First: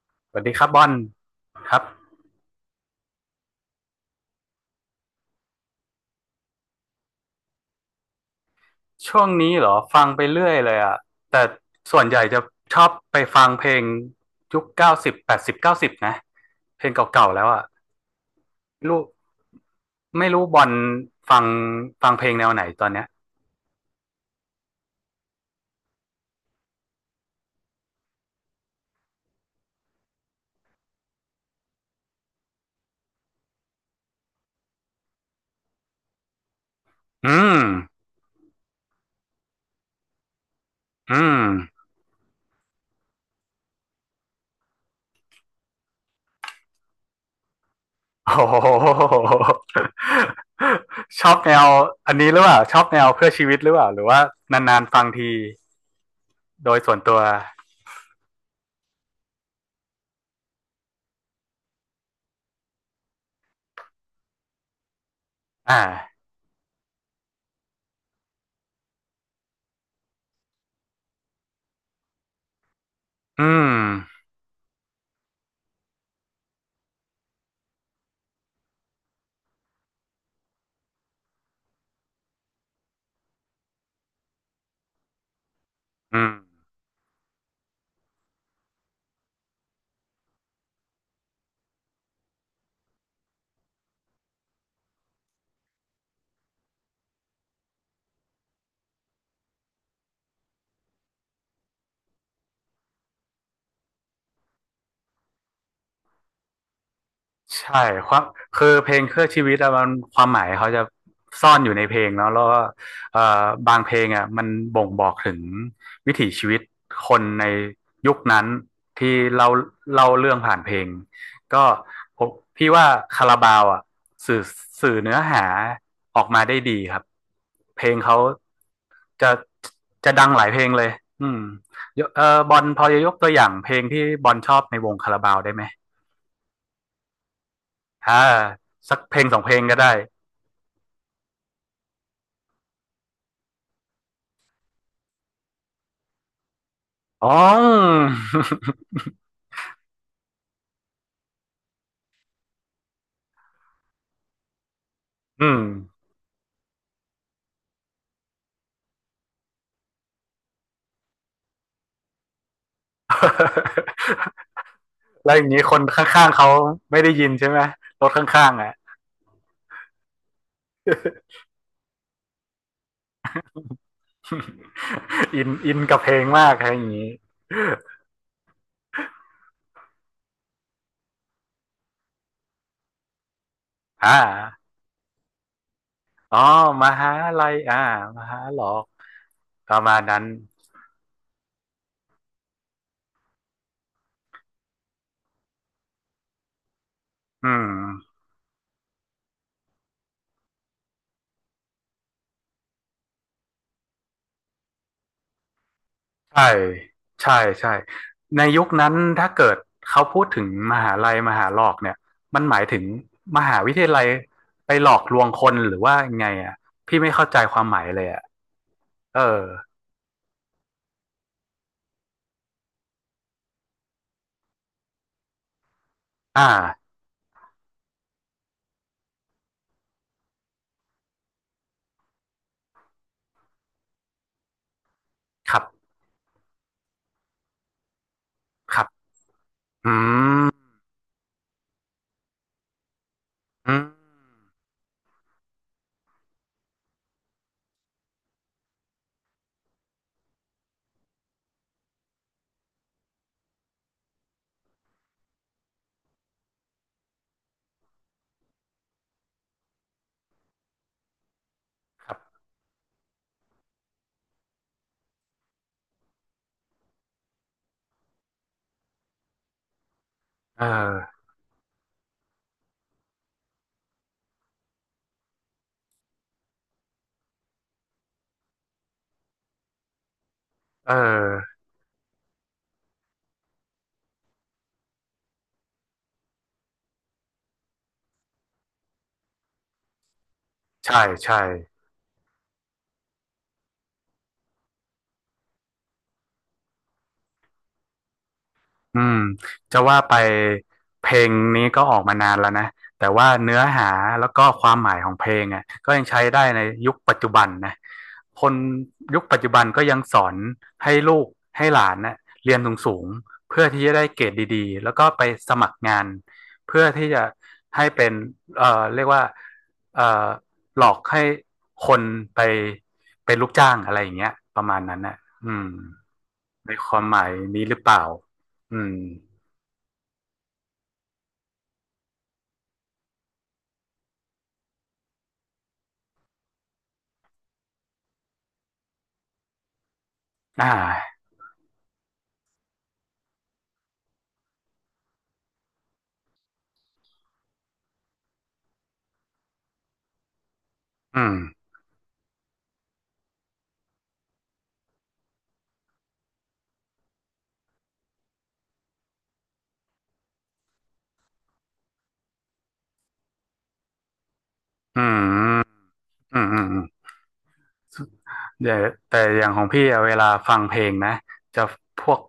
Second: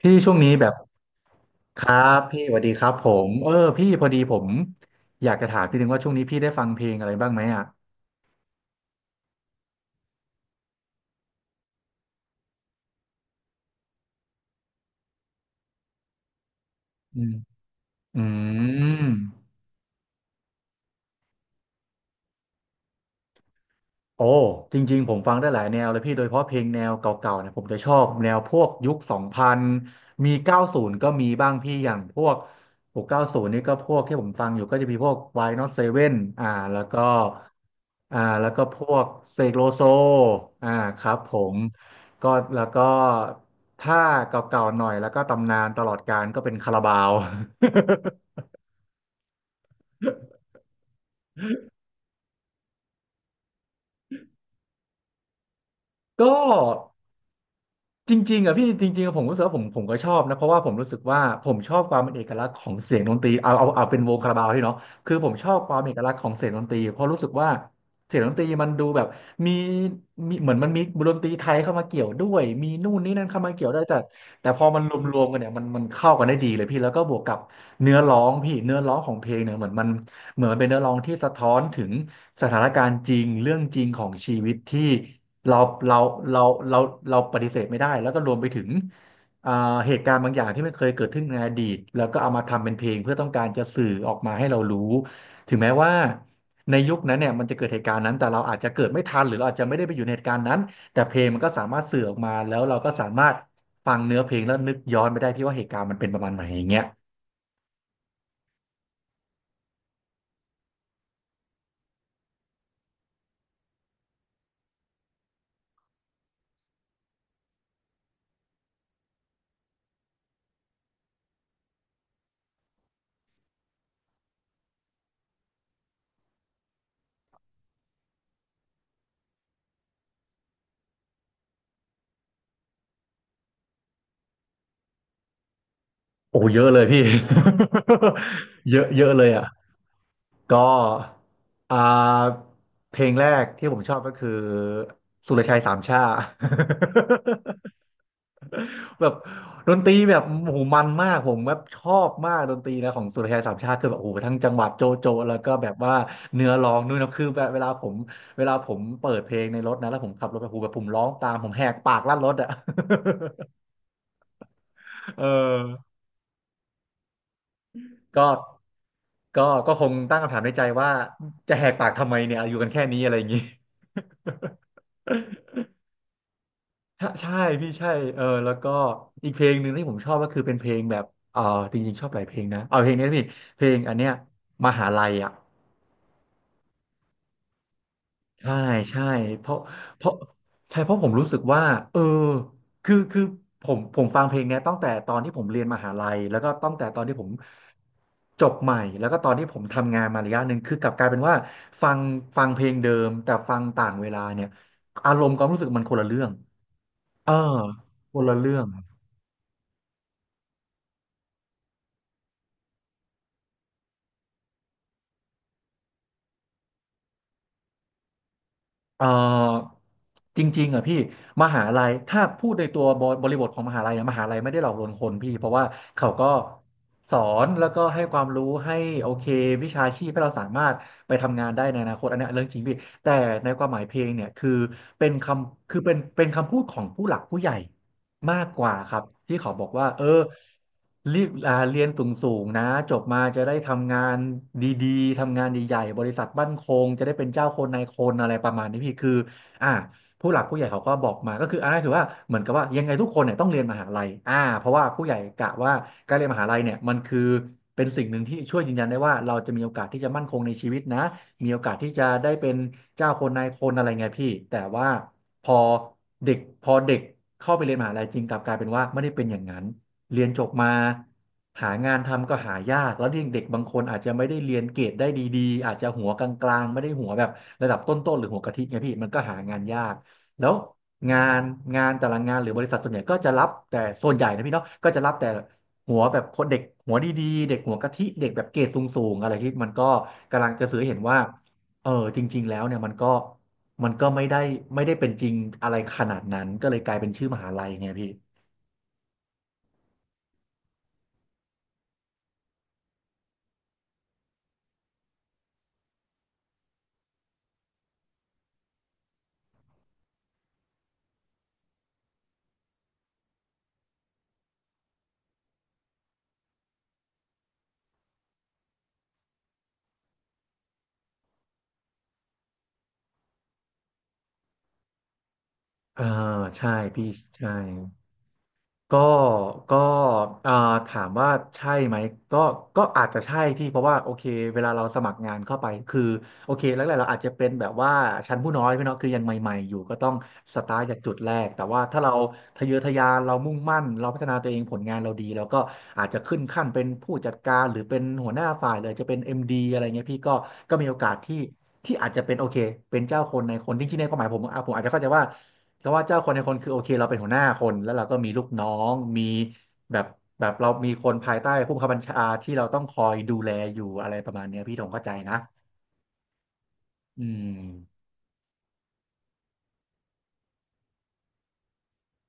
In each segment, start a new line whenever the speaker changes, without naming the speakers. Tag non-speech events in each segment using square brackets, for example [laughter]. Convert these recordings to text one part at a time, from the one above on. พี่ช่
ส
วง
วัส
นี้
ดีค
แบ
รับ
บ
บอลค
ค
รับ
รับพี่สวัสดีครับผมพี่พอดีผมอยากจะถามพี่นึงว่าช่วงนี้พี่ได้ฟังเพลงอะไรบ้างไหมอ่ะ
ช่วงนี้เหรอฟังไปเรื่อยเลยอ่ะแต่ส่วนใหญ่จะชอบไปฟังเพลงยุค 90 80 90นะเพลง
อื
เก่า
ม
ๆแล้วอ่ะ
อื
ลู
ม
กไม่รู้บอลฟังฟังเพลงแนวไหนตอนเนี้ย
โอ้จริงๆผมฟังได้หลายแนวเลยพี่โดยเฉพาะเพลงแนวเก่าๆเนี่ยผมจะชอบแนวพวกยุคสองพันมีเก้าศูนย์ก็มีบ้างพี่อย่างพวกหกเก้าศูนย์นี่ก็พวกที่ผมฟังอยู่ก็จะมีพวกวานอตเซเว่นอ่าแล้วก็
อืม
อ่าแล้วก็พวกเสกโลโซอ่าครับ
อื
ผ
ม
มก็แล้วก็ถ้าเก่าๆหน่อยแล้วก็ตำนานตลอดกาลก็เป็นคาราบาว
โอ้โหชอบแนวอันนี้หรือเปล่าชอบแนวเพื่อชีวิตหรือเปล่าหรือว่านานๆฟังที
[laughs] ก็
โดยส่วนตัว
จริงๆอะพี่จริงๆอะผมรู้สึกว่าผมก็ชอบนะเพราะว่าผมรู้สึกว่าผมชอบความเป็นเอกลักษณ์ของเสียงดนตรีเอาเป็นวงคาราบาวที่เนาะคือผมชอบค
อ่
วามเอกลักษณ์ข
า
องเสียงดนตรีเพราะรู้สึกว่าเสียงดนตรีมันดูแบบมีมีเหมือนมันมีดนตรีไทยเข้ามาเกี่ยวด้วยมีนู่นนี่นั่นเข้า
อื
มาเกี่ยว
ม
ด้วยแต่พอมันรวมๆกันเนี่ยมันเข้ากันได้ดีเลยพี่แล้วก็บวกกับเนื้อร้องพี่เนื้อร้องของเพลงเนี่ยเหมือนมัน เหมือนมันเป็นเนื้อร้องที่สะท้อนถึงสถานการณ์จริงเรื่องจริงของชีวิตที่เราเรา
อืม
เราเราเราปฏิเสธไม่ได้แล้วก็รวมไปถึงอ่าเหตุการณ์บางอย่างที่มันเคยเกิดขึ้นในอดีตแล้วก็เอามาทำเป็นเพลงเพื่อต้องการจะสื่อออกมาให้เรารู้ถึงแม้ว่าในยุคนั้นเนี่ยมันจะเกิดเหตุการณ์นั้นแต่เราอาจจะเกิดไม่ทันหรือเราอาจจะไม่ได้ไปอยู่ในเหตุการณ์นั้นแต่เพลงมันก็สามารถสื่อออกมาแล้วเราก็สามารถฟังเนื้อเพลงแล้วนึกย้อนไปได้ที่ว่าเหตุการณ์มันเป็นประมาณไหนอย่างเงี้ย
ใช่ความคือเพลงเครื่องชีวิตอะมันความหมายเขาจะซ่อนอยู่ในเพลงเนาะแล้วก็บางเพลงอะมันบ่งบอกถึงวิถีชีวิตคนในยุคนั้นที่เราเล่าเรื่องผ่านเพลงก็ผมพี่ว่าคาราบาวอะสื่อสื่อเนื้อหาออกมาได้ดีครับเพลงเขาจะจะดังหลายเพลงเลยอืมยกบอลพอจะยกตัวอย่างเพลงที่บอลชอบในวงคาราบาวได้ไหม
โอ้เยอะเลยพี่
อ่า
[laughs] เยอะ
สัก
เยอะ
เพล
เล
ง
ย
สอง
อ่ะ
เพลงก็ได้
ก็อ่าเพลงแรกที่ผมชอบก็คือสุรชัยสามช่า
อ๋อ
[laughs] แบบดนตรีแบบโอ้โหมันมากผมแบบชอบมากดนตรีนะของสุรชัยสามช่าคือแบบโอ้โหทั้งจังหวัดโจโจแล้ว
อื
ก็
ม
แบบว่าเนื้อร้องนู่นนะคือแบบเวลาผมเปิดเพลงในรถนะแล้วผมขับรถไปโอ้โหูแบบผมร้องตามผมแหกปากลั่นรถอ่ะ
[laughs]
[laughs] เอ
แล้วอย่าง
อ
นี้คนข้างๆเขาไม่ได้ยินใช่ไหมรถข
ก็
้างๆอ่ะ
ก็คงตั้งคำถามในใจว่าจะแหกปากทำไมเนี่ยอยู่กันแค่นี้อะไรอย่างนี้
[laughs] อินอินกับเพลงมากอะไรอย่าง
[laughs] ใช่
นี้
ใช่พี่ใช่เออแล้วก็อีกเพลงหนึ่งที่ผมชอบก็คือเป็นเพลงแบบเออจริงๆชอบหลายเพลงนะเอาเพลงนี้นะพี่เพลงอันเนี้
อ่
ยม
า
หาลัยอ่ะ
อ๋อมหาลัยอ่ามหา
ใช่
หลอก
ใช่เพราะ
ประมาณ
เพราะ
นั้น
ใช่เพราะผมรู้สึกว่าเออคือผมฟังเพลงเนี้ยตั้งแต่ตอนที่ผมเรียนมหาลัยแล้วก็ตั้งแต่ตอนที่ผม
อืม
จบใหม่แล้วก็ตอนที่ผมทำงานมาระยะหนึ่งคือกลับกลายเป็นว่าฟังฟังเพลงเดิมแต่ฟังต่างเวลาเนี่ยอารมณ์ความรู้สึกมันคนละเรื่อง
ใช่
เออ
ใช่ใช่
คนละ
ใน
เรื่อ
ยุ
ง
คนั้นถ้าเกิดเขาพูดถึงมหาลัยมหาหลอกเนี่ยมันหมายถึงมหาวิทยาลัยไปหลอกลวงคนหรือว่าไงอ่ะพี่ไม่เข้าใจความหมายเลยอ่ะ
เอ่
เออ
อจริงๆอ่ะพี่มหาลัยถ้าพูดในตัวบบริบทของมหาลัยอะมหาลัยไม่ได้หลอกลวงคนพี่เพราะว่าเขาก็
อ่า
สอนแล้วก็ให้ความรู้ให้โอเควิชาชีพให้เราสามารถไปทำงานได้ในอนาคตอันเนี้ยเรื่องจริงพี่แต่ในความหมายเพลงเนี่ยคือเป็นค
ครั
ำคือ
บ
เป็นคำพูดของผู้หลักผู้ใหญ่ มากกว่า
ครับ
ครับที่เขาบอกว่า
อื
เออ
ม
รีบเรียนสูงๆนะจบมาจะได้
อื
ทำงา
ม
นดีๆทำงานใหญ่ๆบริษัทมั่นคงจะได้เป็นเจ้าคนนายคนอะไรประมาณนี้พี่คืออ่าผู้หลักผู้ใหญ่เขาก็บอกมาก็คืออันนั้นคือว่าเหมือนกับว่ายังไงทุกคนเนี่ยต้องเรียนมหาลัยเพราะว่าผู้ใหญ่กะว่าการเรียนมหาลัยเนี่ยมันคือเป็นสิ่งหนึ่งที่ช่วยยืนยันได้ว่าเราจะมีโอกาสที่จะมั่นคงในชีวิตนะมีโอกาสที่จะ
ครั
ได้
บ
เป็นเจ้าคนนายคนอะไรเงี้ยพี่แต่ว่า พอเด็กเข้าไปเรียนมหาลัยจริงกลับกลายเป็นว่าไม่ได้เป็นอย่างนั้นเรียนจบ
เอ
มา
อ
หางานทำก็หายากแล้วเด็กเด็กบางคนอาจจะไม่ได้เรียนเกรดได้ดีๆอาจจะหัวกลางๆไม่ได้หัวแบบระดับต้นๆหรือหัวกะทิไงพี่มันก็หางานยากแล้ว
เอ
งาน
อ
แต่ละงานหรือบริษัทส่วนใหญ่ก็จะรับแต่ส่วนใหญ่นะพี่เนาะก็จะรับแต่หัวแบบคนเด็กหัวดีๆเด็กหัวกะทิเด็กแบบเกรดสูงๆอะไรที่มันก็กำลังจะสื่อให้
ใช่
เห็นว่า
ใช่
เออจริงๆแล้วเนี่ยมันก็ไม่ได้เป็นจริงอะไรขนาดนั้นก็เลยกลายเป็นชื่อมหาลัยไงพี่
อืมจะว่าไปเพลงนี้ก็ออกมานานแล้วนะแต่ว่าเนื้อหาแล้วก็ความหมายของเพลงอ่ะก็ยังใช้ได้ในยุคปัจจุบันนะคนยุคปัจจุบันก็ยังสอนให้ลูกให้หลานน่ะเรียนสูงๆเพื่อที่จะได้เกรดดีๆแล้วก็ไปสมัครงานเพื่อที่จะให้เป็นเรียกว่าเอ่อหลอกให้คนไปเป็นลูกจ้างอะไรอย่างเงี้ยประมาณนั้นน่ะอืม
เออใช่
ในควา
พี่
มหมาย
ใช่
นี้หรือเปล่าอืม
ก็ก็เอ่อถามว่าใช่ไหมก็ก็อาจจะใช่พี่เพราะว่าโอเคเวลาเราสมัครงานเข้าไปคือโอเคแรกๆเราอาจจะเป็นแบบว่าชั้นผู้น้อยพี่เนาะคือยังใหม่ๆอยู่ก็ต้องส
อ่า
ตาร์ทจากจุดแรกแต่ว่าถ้าเราทะเยอทะยานเรามุ่งมั่นเราพัฒนาตัวเองผลงานเราดีเราก็อาจจะขึ้นขั้นเป็นผู้จัดการหรือเป็นหัวหน้าฝ่ายเลยจะเป็นเอ็มดีอะไรเงี้ยพี่ก็มีโอกาส
อืม
ที่อาจจะเป็นโอเคเป็นเจ้าคนในคนจริงๆในความหมายผมอ่ะผมอาจจะเข้าใจว่า ก็ว่าเจ้าคนในคนคือโอเคเราเป็นหัวหน้าคนแล้วเราก็มีลูกน้องมีแบบแบบเรามีคนภายใต้ผู้บังคับบัญชาที่เราต้องคอยดูแลอยู่อะไรประมาณเนี้ยพี่ธงเข้า
อื
ใจนะ
มอืมอืมอืม
อืม
เดี๋ยวแต่อย่างของพี่อะเวลาฟังเพลงนะจะพวก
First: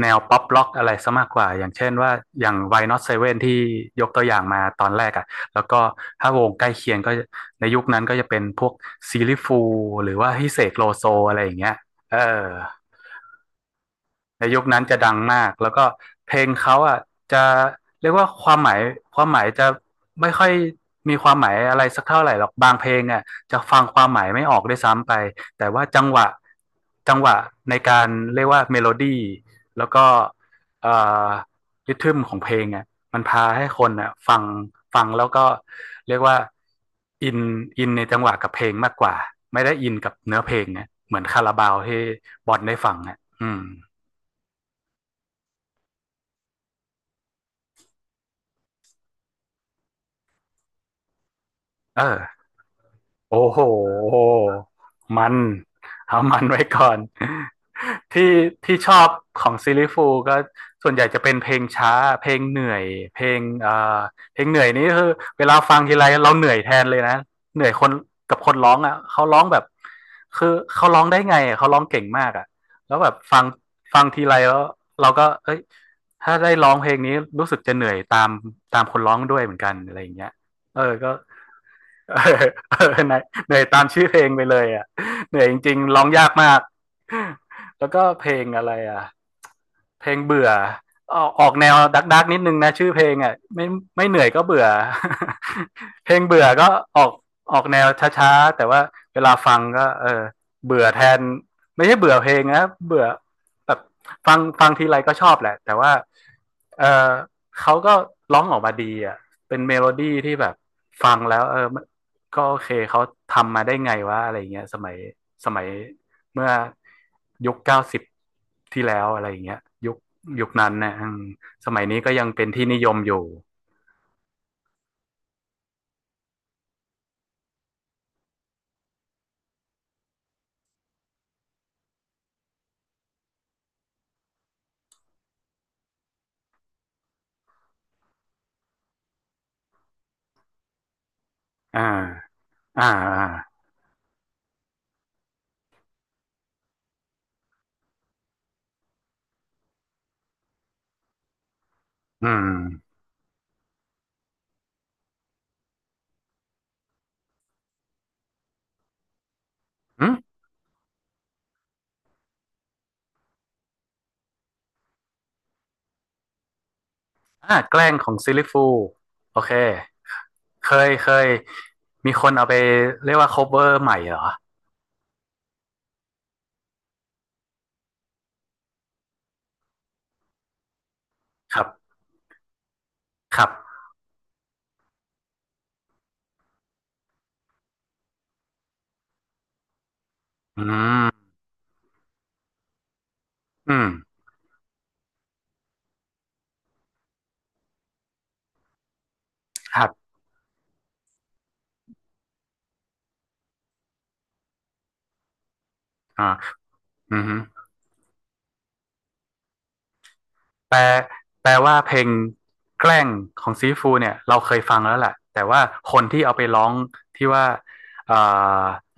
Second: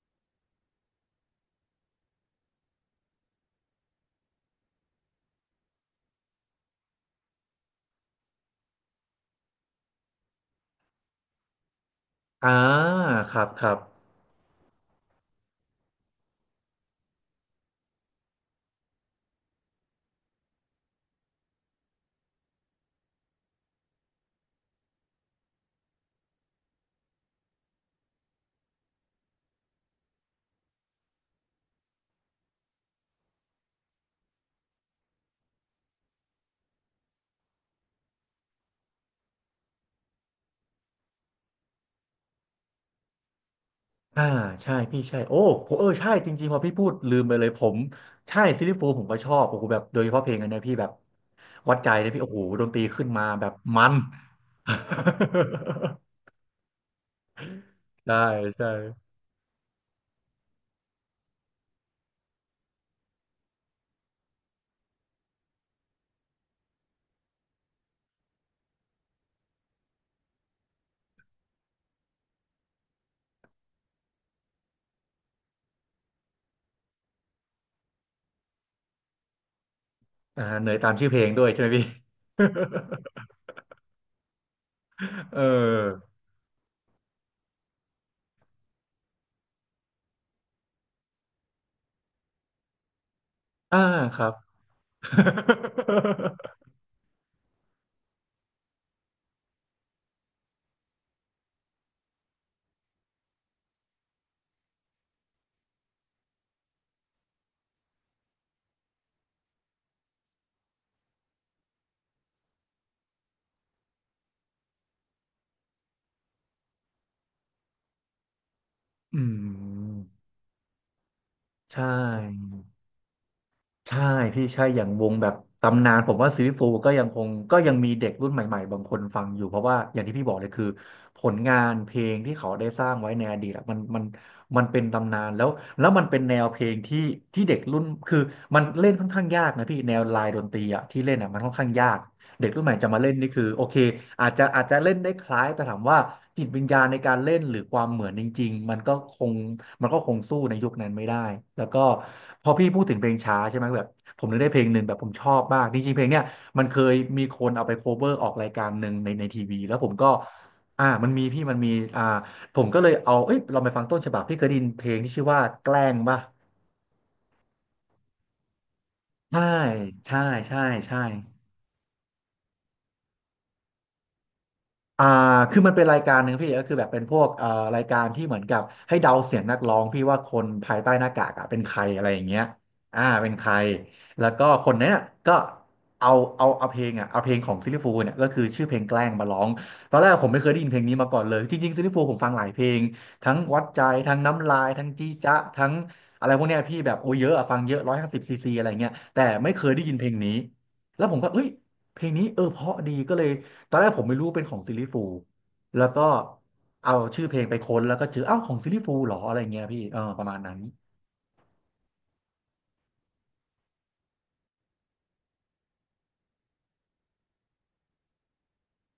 แนวป๊อปล็อกอะไรซะมากกว่าอย่างเช่นว่าอย่าง Why Not Seven ที่ยกตัวอย่างมาตอนแรกอ่ะแล้วก็ถ้าวงใกล้เคียงก็ในยุคนั้นก็จะเป็นพวกซีลิฟูหรือว่าฮิเสกโลโซอะไรอย่างเงี้ยเออ
อ่าครับ
ในยุคนั้นจะดังมากแล้วก็เพลงเขาอ่ะจะเรียกว่าความหมายความหมายจะไม่ค่อยมีความหมายอะไรสักเท่าไหร่หรอกบางเพลงอ่ะจะฟังความหมายไม่ออกด้วยซ้ำไปแต่ว่าจังหวะจังหวะในการเรียกว่าเมโลดี้แล้วก็เอ่อริทึมของเพลงอ่ะมันพาให้คนอ่ะฟังฟังแล้วก็เรียกว่าอินอินในจังหวะกับเพลงมากกว่าไม่ได้อินกับเนื้อเพลงนะเหมือนคาราบาวที่บอนได้ฟังอ่ะอืม
อ่าใช่พี่ใช่โอ้ผมเออใช่จริงๆพอพี่พูดลืมไปเลยผมใช่ซิลลี่ฟูลส์ผมก็ชอบโอ้โหแบบโดยเฉพาะเพลงอันเนี้ยพี่แบบวัดใจเลยพี่โอ้โห
เออ
ดนตรีขึ้นมา
โอ้
แบบ
โห
มัน
มันเอามันไว้ก่อน
[laughs]
[laughs]
ใช่
ที่
ใช่
ที่ชอบของซิลลี่ฟูลส์ก็ส่วนใหญ่จะเป็นเพลงช้าเพลงเหนื่อยเพลงเพลงเหนื่อยนี่คือเวลาฟังทีไรเราเหนื่อยแทนเลยนะเหนื่อยคนกับคนร้องอ่ะเขาร้องแบบคือเขาร้องได้ไงอะเขาร้องเก่งมากอ่ะแล้วแบบฟังฟังทีไรแล้วเราก็เอ้ยถ้าได้ร้องเพลงนี้รู้สึกจะเหนื่อยตามตามคนร้องด้วยเหมือนกันอะไรอย่างเงี้ย
อ่าเหนื่อย
เอ
ตา
อ
มชื่อ
ก็
เพลงด้วยใช่ไหมพี่
[laughs] เหนื่อยเหนื่อยตามชื่อเพลงไปเลยอ่ะ
[laughs]
เห
เอ
นื่อยจริง
อ
ๆร้องยากมากแล้วก็เพลงอะไรอ่ะ เพลงเบื่อออกแนวดักดักนิดนึงนะชื่อเพลงอ่ะไม่
อ่า
ไม่เห
ค
นื่
รั
อย
บ
ก็
[laughs]
เบื่อ [laughs] เพลงเบื่อก็ออกออกแนวช้าๆแต่ว่าเวลาฟังก็เออเบื่อแทนไม่ใช่เบื่อเพลงนะเบื่อแบบฟังฟังทีไรก็ชอบแหละแต่ว่าเออเขาก็ร้องออกมาดีอ่ะเป็นเมโลดี้ที่แบบฟังแล้วเออก็โอเคเขาทำมาได้ไงวะอะไรเงี้ยสมัย เมื่อยุค 90ที่แล้ว
อื
อะไรอย่างเงี้ยยุค
ม
ยุคนั้นเนี่ยสมั
ใช่
ยนี้ก็ยังเป็นที่นิยมอยู่
ใช่พี่ใช่อย่างวงแบบตำนานผมว่าซีรีส์ฟูก็ยังคงก็ยังมีเด็กรุ่นใหม่ๆบางคนฟังอยู่เพราะว่าอย่างที่พี่บอกเลยคือผลงานเพลงที่เขาได้สร้างไว้ในอดีตอะมันมันเป็นตำนานแล้วแล้วมันเป็นแนวเพลงที่เด็กรุ่นคือมันเล่นค่อนข้างยากนะพี่แนวลายดนตรีอะที่เล่นอะมันค่อนข้าง
อ่า
ยาก เด็กรุ่นใหม่
อ่า
จะมาเล่น
อ่า
นี่คือโอเคอาจจะเล่นได้คล้ายแต่ถามว่าจิตวิญญาณในการเล่นหรือความเหมือนจริงๆมันก็คงสู้ในยุคนั้นไม่ได้แล้วก็
อื
พ
ม
อพี่พูดถึงเพลงช้าใช่ไหมแบบผมนึกได้เพลงหนึ่งแบบผมชอบมากจริงๆเพลงเนี้ยมันเคยมีคนเอาไปโคเวอร์ออกรายการหนึ่งในทีวีแล้วผม
อื
ก็
ม
อ่ามันมีพี่มันมีอ่าผมก็เลยเอาเอ้ยเราไปฟังต้นฉบับพี่เคยได้ยินเพลงที่ชื่อว่าแกล้งป่ะ
อ่าแกล้งของซิลลิฟูโอ
ใช่
เค
ใช่ใช่
เคย
ใช่
เคยมีคนเอาไปเรียกว่า cover ใหม่เหรอ
อ่าคือมันเป็นรายการหนึ่งพี่ก็คือแบบเป็นพวกเอ่อรายการที่เหมือนกับให้เดาเสียงนักร้องพี่ว่าคนภายใต้หน้ากากอะ
ค
เป็น
รั
ใคร
บ
อะไรอย่างเงี้ยอ่าเป็น
ค
ใค
รับ
รแล้วก็คนเนี้ยก็เอาเอาเพลงอ่ะเอาเพลงของซิลลี่ฟูลส์เนี่ยก็คือชื่อเพลงแกล้งมาร้องตอนแรกผมไม่เคยได้
อื
ยินเพลงนี้มาก่อ
ม
นเลยจริงๆซิลลี่ฟูลส์ผมฟังหลายเพลงทั้งวัด
อื
ใจ
ม
ทั้งน้ำลายทั้งจี้จ๊ะทั้งอะไรพวกเนี้ยพี่แบบโอ้เยอะอะฟังเยอะ150 ซีซีอะไรเงี้ยแต่ไม่เคย
ค
ได้
รั
ยินเพล
บ
งนี้แล้วผมก็เอ้ยเพลงนี้เออเพราะดีก็เลย ตอนแรกผมไม่รู้เป็นของซิลลี่ฟูลส์แล้วก็
อ่า
เอา
อื
ชื่อ
ม
เพลงไปค้นแล้วก็เจออ้าวของซิลลี่ฟูลส์เหรออะไรเงี้ยพี่เออประมาณนั้น
แปลแปลว่าเพลงแกล้งของซีฟูเนี่ยเราเคยฟังแล้วแหละแต่ว่าคนที่เอาไปร้องที่ว่า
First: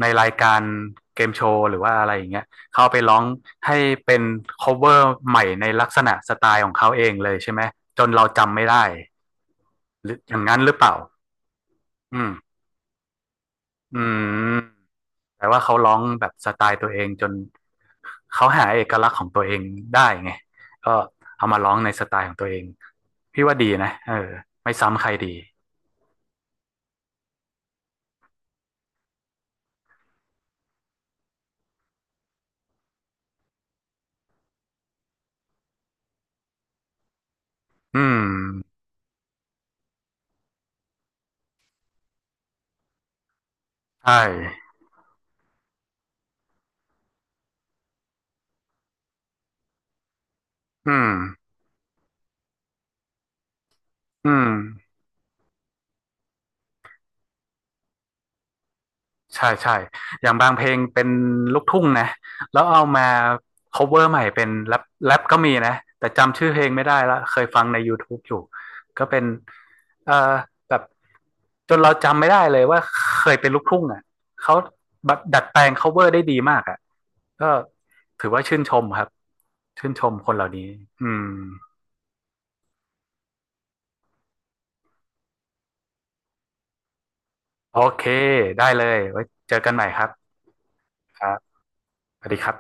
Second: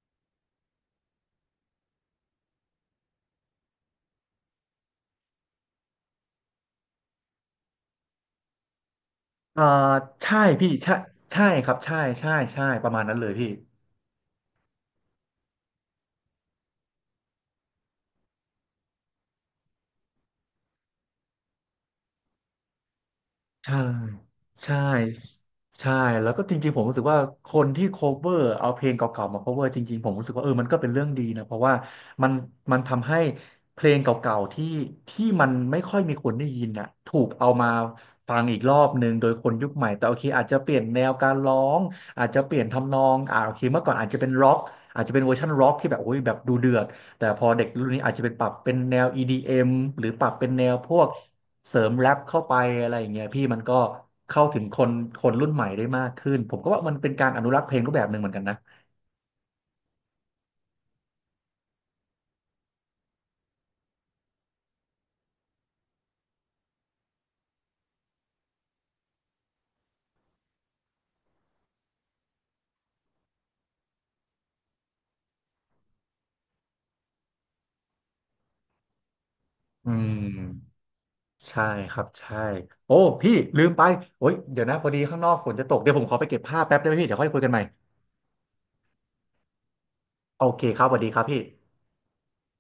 ในรายการเกมโชว์หรือว่าอะไรอย่างเงี้ยเขาเอาไปร้องให้เป็นคฟเวอร์ใหม่ในลักษณะสไตล์ของเขาเองเลยใช่ไหมจนเราจำไม่ได้
เออ
หรืออ
ใช่
ย่างนั้น
พี่
หรือเป
ใช่
ล่า
ครับใช่
อื
ใช่
ม
ใช่ประมาณนั้นเลยพี่
อืม แต่ว่าเขาร้องแบบสไตล์ตัวเองจนเขาหาเอกลักษณ์ของตัวเองได้ไงก็เอามาร้องในสไตล์ของตัวเองพี่ว่าดี
ใช่
นะเออไม่
ใช่
ซ้ำใครดี
ใช่แล้วก็จริงๆผมรู้สึกว่าคนที่ cover เอาเพลงเก่าๆมา cover จริงๆผมรู้สึกว่าเออมันก็เป็นเรื่องดีนะเพราะว่ามันมันทำให้เพลงเก่าๆที่มันไม่ค่อยมีคนได้ยินน่ะถูกเอามา
อืม
ฟังอีกรอบหนึ่งโดยคนยุคใหม่แต่โอเคอาจจะเปลี่ยนแนวการร้องอาจจะเปลี่ยนทำนองอ่าโอเคเมื่อก่อนอาจ
ใช่
จะเป็นร็อกอาจจะเป็นเวอร์ชันร็อกที่แบบโอ้ยแบบดูเดือดแต่พอเด็กรุ่นนี้อาจจะเป็นปรับเป็นแนว EDM หรือปรับเป็นแนวพ
อื
วก
ม
เสริมแรปเข้าไปอะไรอย่างเงี้ยพี่มันก็
อื
เข้า
ม
ถึงคนรุ่นใหม่ได้มากขึ้นผมก็ว่ามันเป็นการอนุรักษ์เพลงรูปแบบหนึ่งเหมือนกันนะ
ใช่ใช่ อย่างบางเพลงเป็นลูกทุ่งนะแล้วเอามา cover ใหม่เป็นแรปแรปก็มีนะแต่จำชื่อเพลงไม่ได้ละเคยฟังใน YouTube อยู่ ก็เป็นเอ่อแบบจนเราจำไม่ได้เลยว่าเคยเป็นลูกทุ่งอ่ะเขาแบบดัดแปลง cover ได้ดีมากอ่ะก็ถือว่าชื่นชมครับ
อื
ชื่นช
ม
มคนเหล่านี้อืม
ใช่ครับใช่โอ้พี่ลืมไปโอ้ยเดี๋ยวนะพอดีข้างนอกฝนจะตกเดี๋ยวผมขอไปเก็บผ้าแป๊บได้ไหมพี่เดี๋ยวค่อยคุยกันใหม่
โอเคได้เลยไว้เจอกันใหม่ครับ
โอเคครับสวัสดีค
ค
รับ
รับ
พี่
สวัสดีครับ